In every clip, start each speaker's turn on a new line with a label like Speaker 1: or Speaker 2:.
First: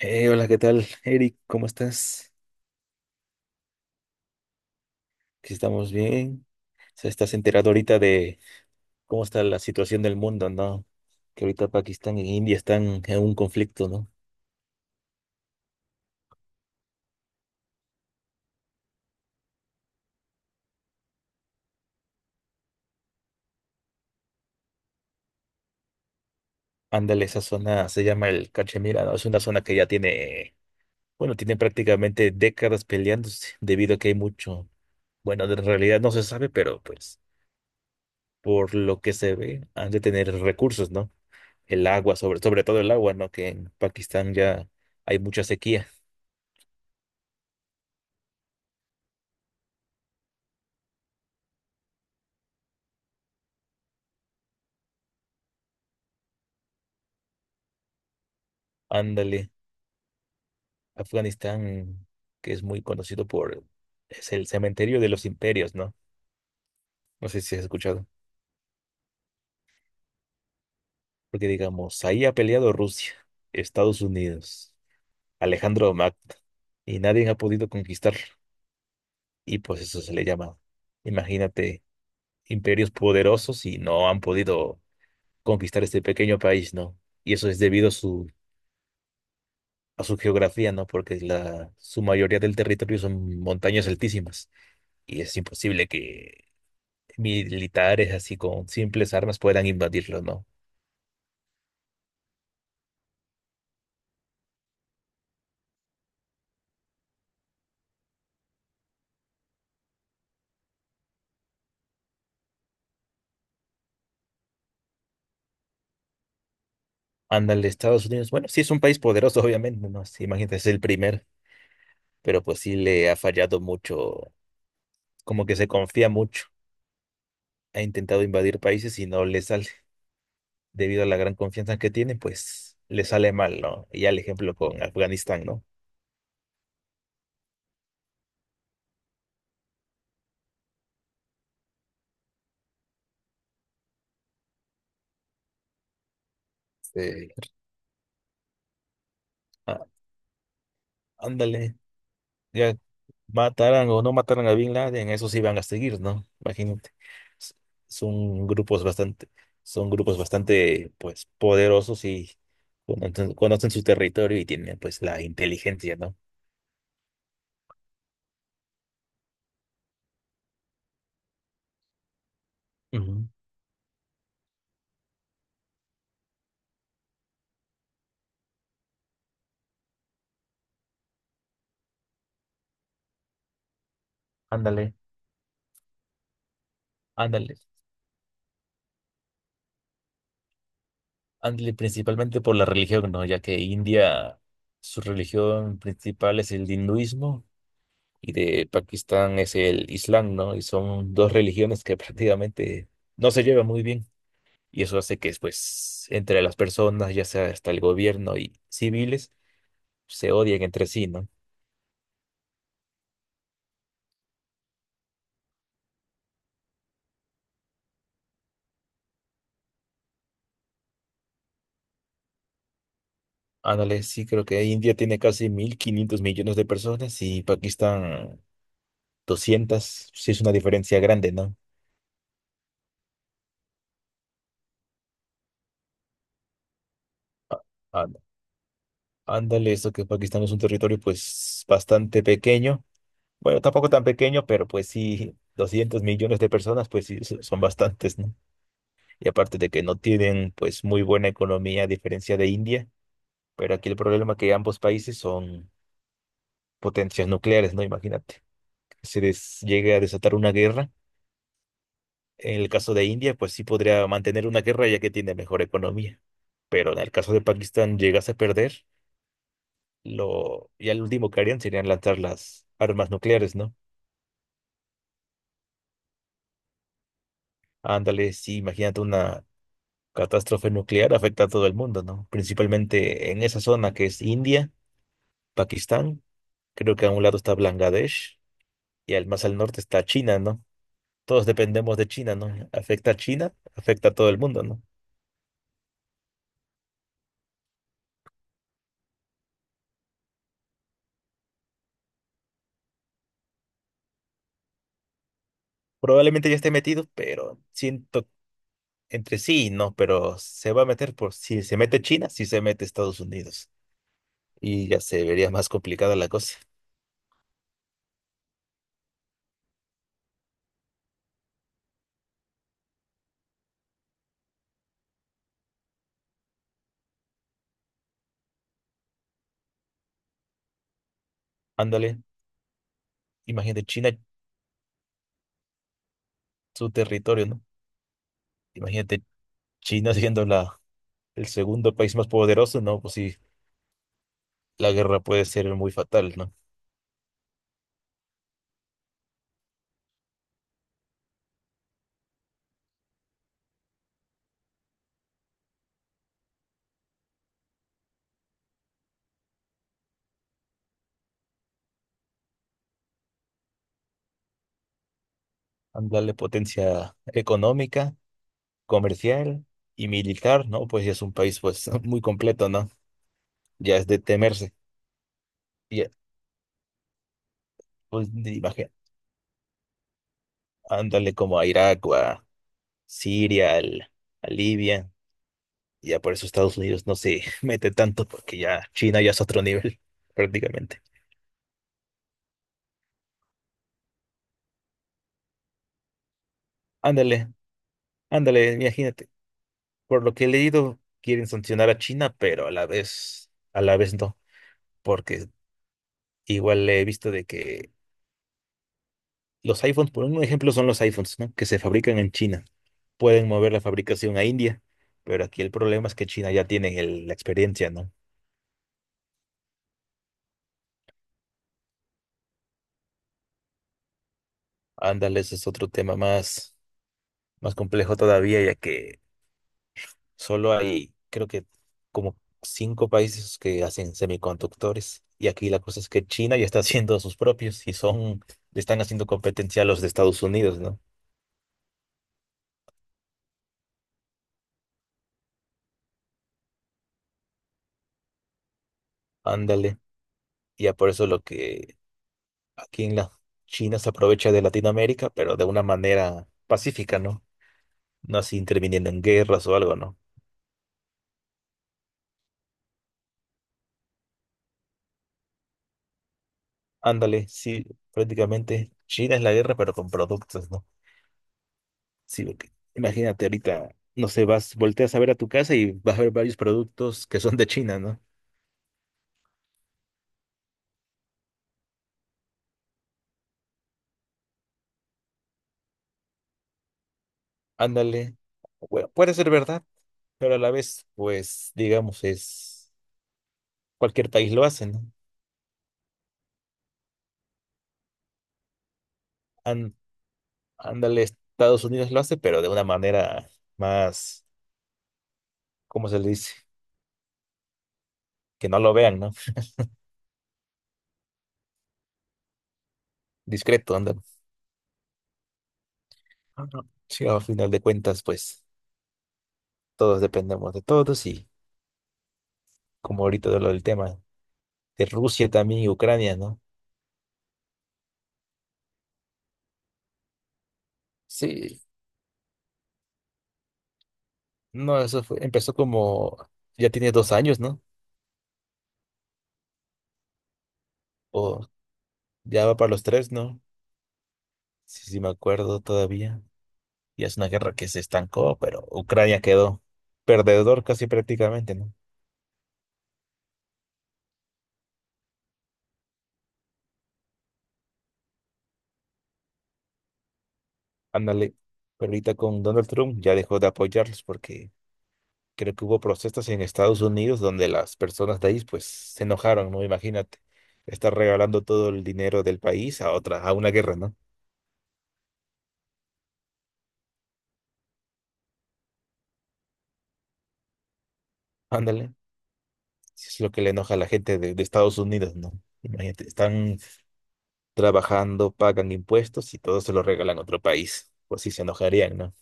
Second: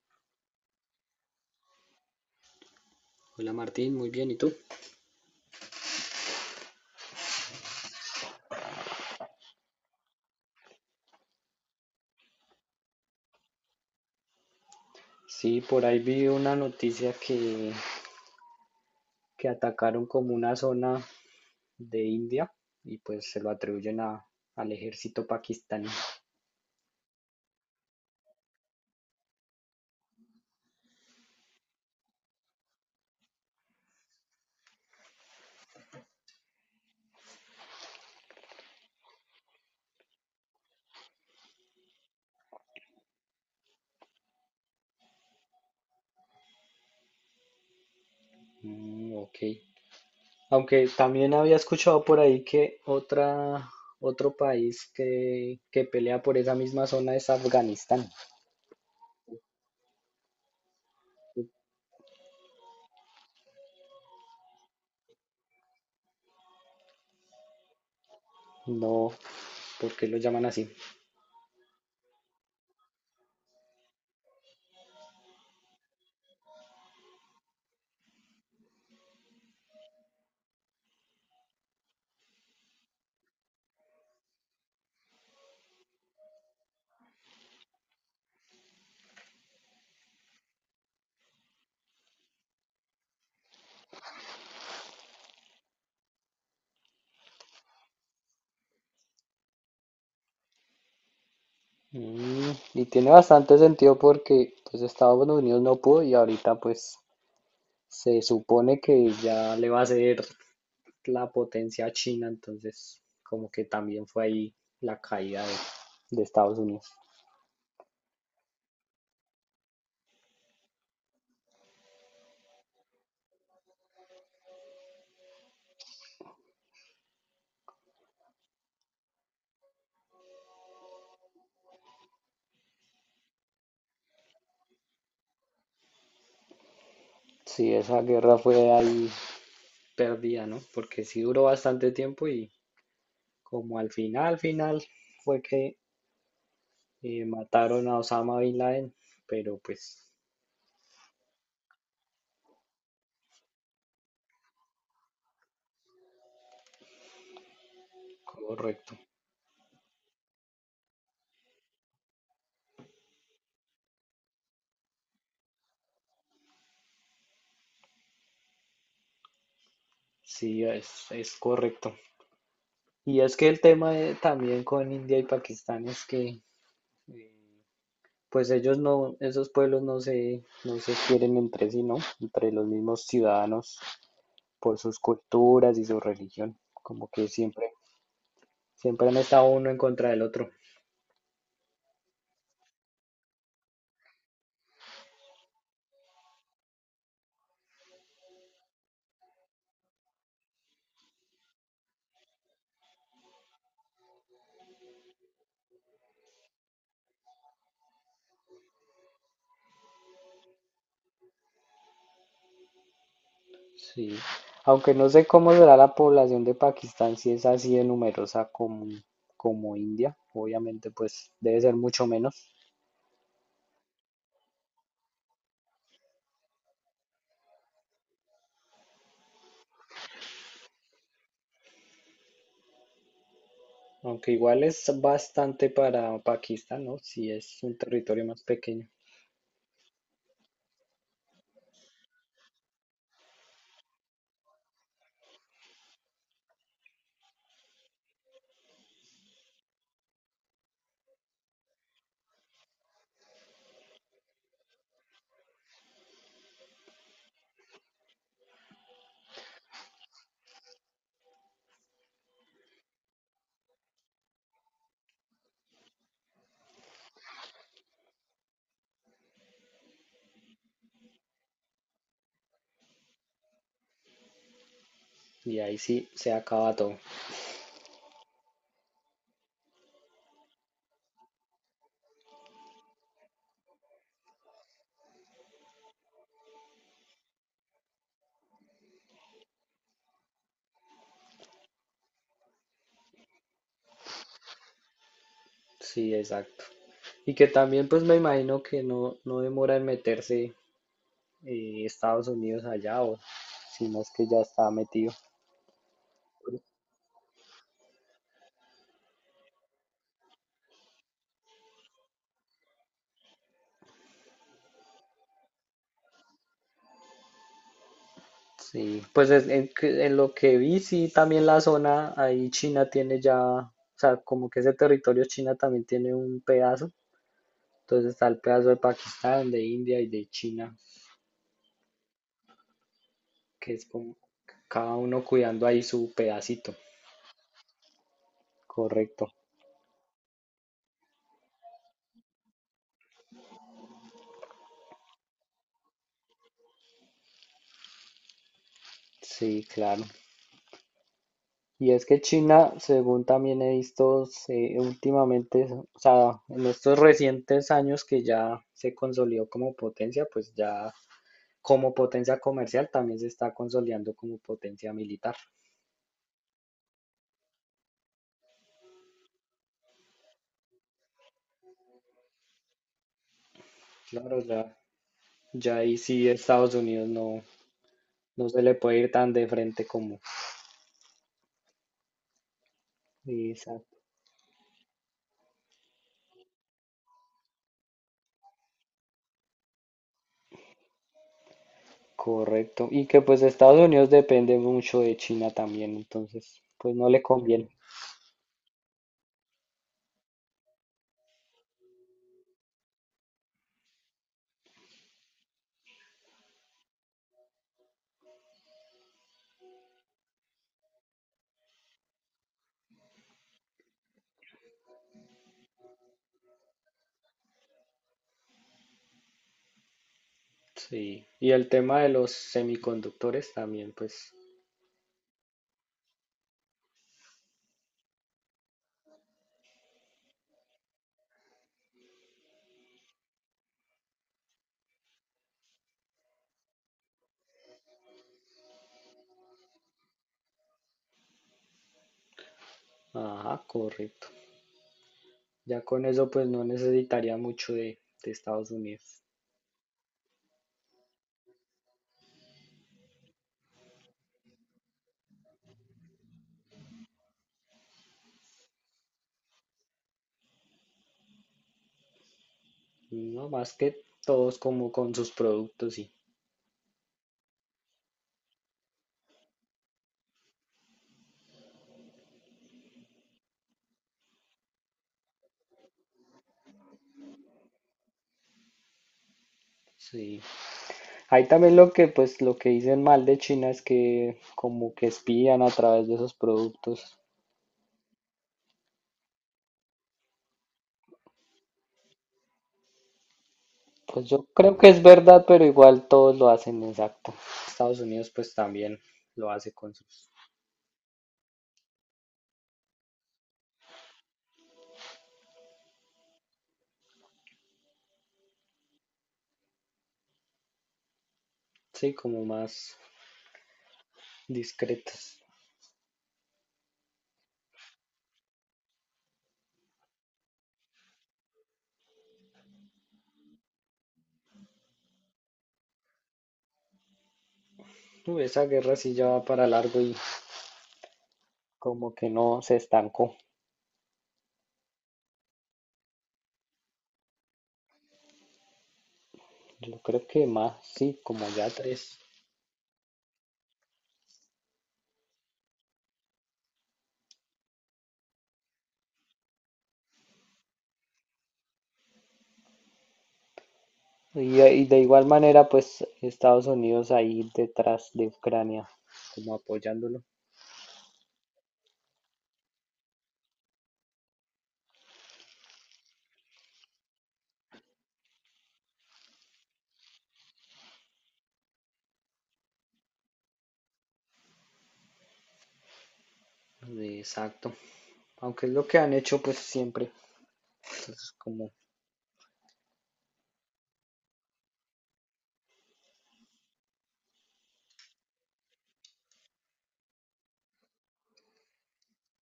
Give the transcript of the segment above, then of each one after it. Speaker 1: Hola, ¿qué tal, Eric? ¿Cómo estás?
Speaker 2: Hola Martín, muy bien, ¿y tú?
Speaker 1: Aquí estamos bien. Se estás enterado ahorita de cómo está la situación del mundo, ¿no? Que ahorita Pakistán e India están en un conflicto, ¿no?
Speaker 2: Sí, por ahí vi una noticia que atacaron como una zona de India y pues se lo atribuyen al ejército pakistaní.
Speaker 1: Ándale, esa zona se llama el Cachemira, ¿no? Es una zona que ya tiene, bueno, tiene prácticamente décadas peleándose debido a que hay mucho, bueno, en realidad no se sabe, pero pues por lo que se ve, han de tener recursos, ¿no? El agua, sobre todo el agua, ¿no? Que en Pakistán ya hay mucha sequía.
Speaker 2: Mm, ok. Aunque también había escuchado por ahí que otro país que pelea por esa misma zona es Afganistán.
Speaker 1: Ándale. Afganistán, que es muy conocido es el cementerio de los imperios, ¿no? No sé si has escuchado.
Speaker 2: No, ¿por qué lo llaman así?
Speaker 1: Porque digamos, ahí ha peleado Rusia, Estados Unidos, Alejandro Magno, y nadie ha podido conquistar. Y pues eso se le llama, imagínate, imperios poderosos y no han podido conquistar este pequeño país, ¿no? Y eso es debido a su geografía, ¿no? Porque su mayoría del territorio son montañas altísimas y es imposible que militares así con simples armas puedan invadirlos, ¿no?
Speaker 2: Mm, y tiene bastante sentido porque pues Estados Unidos no pudo y ahorita pues se supone que ya le va a ser la potencia a China, entonces como que también fue ahí la caída de Estados Unidos.
Speaker 1: Ándale, Estados Unidos, bueno, sí es un país poderoso, obviamente, ¿no? Sí, imagínate, es el primer, pero pues sí le ha fallado mucho, como que se confía mucho. Ha intentado invadir países y no le sale. Debido a la gran confianza que tiene, pues le sale mal, ¿no? Y ya el ejemplo con Afganistán, ¿no?
Speaker 2: Sí, esa guerra fue ahí perdida, ¿no? Porque sí duró bastante tiempo y como al final fue que
Speaker 1: Sí.
Speaker 2: mataron a Osama Bin Laden, pero
Speaker 1: Ah,
Speaker 2: pues
Speaker 1: ándale. Ya mataran o no mataran a Bin Laden, eso sí van a seguir, ¿no? Imagínate. S- Son grupos
Speaker 2: correcto,
Speaker 1: bastante, son grupos bastante, pues, poderosos y conocen su territorio y tienen, pues, la inteligencia, ¿no?
Speaker 2: sí, es correcto. Y
Speaker 1: Ujú.
Speaker 2: es que el también con India y Pakistán es que eh, pues ellos no, esos pueblos no se quieren entre sí, ¿no? Entre los mismos ciudadanos por
Speaker 1: Ándale,
Speaker 2: sus culturas y su religión. Como que
Speaker 1: ándale,
Speaker 2: siempre han estado uno en contra del otro.
Speaker 1: ándale, principalmente por la religión, ¿no? Ya que India, su religión principal es el hinduismo y de Pakistán es el Islam, ¿no? Y son dos religiones que prácticamente no se llevan muy bien. Y eso hace que, pues, entre las personas, ya sea hasta el gobierno y civiles, se odien entre sí, ¿no?
Speaker 2: Sí. Aunque no sé cómo será la población de Pakistán, si es así de numerosa como India, obviamente pues debe ser mucho menos.
Speaker 1: Ándale, sí, creo que India tiene casi 1.500 millones de personas y Pakistán 200. Sí, es una diferencia grande, ¿no?
Speaker 2: Aunque igual es bastante para Pakistán, ¿no? Si es
Speaker 1: Á-
Speaker 2: un
Speaker 1: ánd-
Speaker 2: territorio más pequeño.
Speaker 1: Ándale, eso que Pakistán es un territorio, pues, bastante pequeño. Bueno, tampoco tan pequeño, pero pues sí, 200 millones de personas, pues sí, son bastantes, ¿no? Y aparte de que no tienen, pues, muy buena economía a diferencia de India. Pero aquí el problema es que ambos países son potencias nucleares, ¿no? Imagínate, que llegue a desatar una guerra. En el caso de India, pues sí podría mantener una guerra ya que tiene mejor economía. Pero en el caso de Pakistán llegase a perder, ya lo último que harían serían lanzar las armas nucleares, ¿no?
Speaker 2: Y ahí sí se acaba todo.
Speaker 1: Ándale, sí, imagínate una catástrofe nuclear afecta a todo el mundo, ¿no? Principalmente en esa zona que es India, Pakistán, creo que a un lado está Bangladesh y al más al norte está China, ¿no? Todos dependemos de China, ¿no? Afecta a China, afecta a todo el mundo, ¿no?
Speaker 2: Sí, exacto. Y que también pues me imagino que no demora en meterse Estados Unidos allá o si no es que ya está metido.
Speaker 1: Probablemente ya esté metido, pero siento entre sí, ¿no? Pero se va a meter por si se mete China, si se mete Estados Unidos. Y ya se vería más complicada la cosa.
Speaker 2: Sí, pues en lo que vi, sí, también la zona, ahí China tiene ya, o sea, como que ese territorio China también tiene un pedazo, entonces está el pedazo de Pakistán, de India y de China,
Speaker 1: Ándale,
Speaker 2: que
Speaker 1: imagínate
Speaker 2: es
Speaker 1: China,
Speaker 2: como cada uno cuidando ahí su pedacito,
Speaker 1: su territorio, ¿no? Imagínate
Speaker 2: correcto.
Speaker 1: China siendo el segundo país más poderoso, ¿no? Pues sí, la guerra puede ser muy fatal, ¿no?
Speaker 2: Sí, claro. Y es que China, según también he últimamente, o sea, en estos recientes años que ya se consolidó como potencia, pues ya como potencia comercial también se está consolidando como potencia militar.
Speaker 1: Ándale, potencia económica, comercial y militar, ¿no? Pues ya es un país, pues, muy completo, ¿no? Ya es de
Speaker 2: Claro,
Speaker 1: temerse.
Speaker 2: ya ahí
Speaker 1: Y,
Speaker 2: sí Estados Unidos no,
Speaker 1: pues,
Speaker 2: no
Speaker 1: de
Speaker 2: se le puede ir tan de frente como...
Speaker 1: ándale como a Irak o a Siria,
Speaker 2: Exacto,
Speaker 1: a Libia. Ya por eso Estados Unidos no se mete tanto, porque ya China ya es otro nivel, prácticamente.
Speaker 2: correcto. Y que pues Estados Unidos depende mucho de China también, entonces pues no le
Speaker 1: Ándale,
Speaker 2: conviene.
Speaker 1: ándale, imagínate. Por lo que he leído, quieren sancionar a China, pero a la vez no, porque igual he visto de que los iPhones, por un ejemplo, son los iPhones, ¿no? Que se fabrican en China. Pueden mover la fabricación a India, pero aquí el problema es que China ya tiene la experiencia, ¿no?
Speaker 2: Sí, y el tema de los semiconductores también, pues
Speaker 1: Ándale, ese es otro tema más, más complejo todavía, ya que solo hay, creo que como cinco países que hacen semiconductores. Y aquí la cosa es que China ya está haciendo sus propios y son, le están haciendo competencia a los de Estados Unidos, ¿no?
Speaker 2: ajá, correcto. Ya con eso pues no necesitaría mucho de Estados Unidos.
Speaker 1: Ándale. Ya por eso lo que aquí en la China se aprovecha de Latinoamérica, pero de una manera pacífica, ¿no? No así interviniendo en guerras o algo, ¿no?
Speaker 2: No más que todos como con sus productos, sí.
Speaker 1: Ándale, sí, prácticamente China es la guerra, pero con productos, ¿no? Sí, porque imagínate ahorita, no sé, vas, volteas a ver a tu casa y vas a ver varios productos que son de China, ¿no?
Speaker 2: Sí. Ahí también lo que pues lo que dicen mal de China es que como que espían a través de esos productos.
Speaker 1: Ándale. Bueno, puede ser verdad, pero a la vez, pues, digamos, es
Speaker 2: Pues
Speaker 1: cualquier
Speaker 2: yo
Speaker 1: país lo
Speaker 2: creo
Speaker 1: hace,
Speaker 2: que
Speaker 1: ¿no?
Speaker 2: es verdad, pero igual todos lo hacen, exacto. Estados Unidos pues también lo hace con
Speaker 1: Án-
Speaker 2: sus,
Speaker 1: ándale, Estados Unidos lo hace, pero de una manera más, ¿cómo se le dice? Que no lo vean, ¿no?
Speaker 2: sí, como más
Speaker 1: Discreto, ándale.
Speaker 2: discretos.
Speaker 1: Ajá. Sí, al final de cuentas, pues, todos dependemos de todos y como ahorita de lo del tema de Rusia también y Ucrania, ¿no?
Speaker 2: Uy, esa guerra sí ya va para largo y
Speaker 1: Sí,
Speaker 2: como que no se estancó.
Speaker 1: no, eso fue, empezó como, ya tiene 2 años, ¿no?
Speaker 2: Yo creo que más, sí, como
Speaker 1: O
Speaker 2: ya tres.
Speaker 1: ya va para los tres, ¿no? Sí, sí, me acuerdo todavía. Y es una guerra que se estancó, pero Ucrania quedó perdedor casi prácticamente, ¿no?
Speaker 2: Y, y de igual manera, pues Estados Unidos ahí detrás de Ucrania, como apoyándolo.
Speaker 1: Ándale, pero ahorita con Donald Trump ya dejó de apoyarlos porque creo que hubo protestas en Estados Unidos donde las personas de ahí pues se enojaron, ¿no? Imagínate, estar regalando todo el dinero del país a otra, a una guerra, ¿no?
Speaker 2: Exacto. Aunque es lo que han hecho pues siempre. Entonces, como,
Speaker 1: Ándale, sí es lo que le enoja a la gente de Estados Unidos, ¿no? Imagínate, están trabajando, pagan impuestos y todo se lo regalan a otro país. Pues sí, se enojarían, ¿no?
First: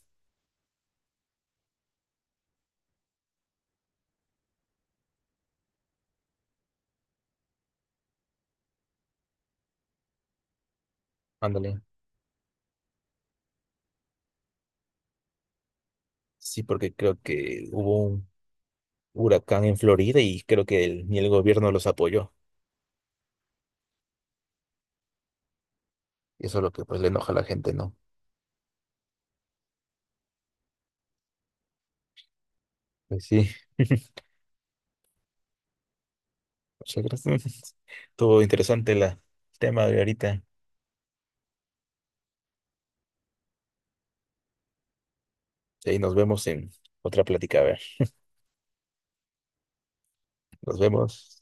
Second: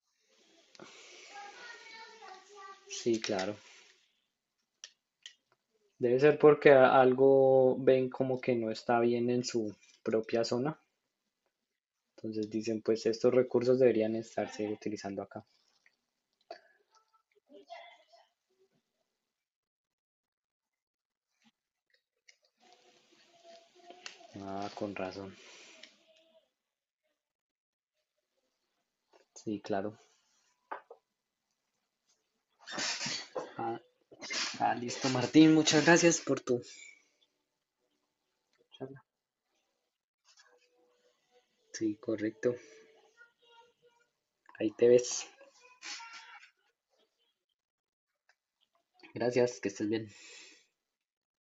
Speaker 2: sí, claro. Debe ser porque algo ven como que no está bien en su propia zona.
Speaker 1: Ándale.
Speaker 2: Entonces dicen, pues estos recursos deberían estarse utilizando acá.
Speaker 1: Sí, porque creo que hubo un huracán en Florida y creo que ni el gobierno los apoyó.
Speaker 2: Ah, con razón.
Speaker 1: Y eso es lo que pues le enoja a la gente, ¿no?
Speaker 2: Sí, claro.
Speaker 1: Pues sí.
Speaker 2: Ah, ah, listo, Martín. Muchas gracias por tu
Speaker 1: Muchas gracias. Estuvo interesante
Speaker 2: charla.
Speaker 1: la, el tema de ahorita.
Speaker 2: Sí, correcto. Ahí te ves.
Speaker 1: Y nos vemos en otra plática. A ver,
Speaker 2: Gracias, que estés bien.
Speaker 1: nos vemos.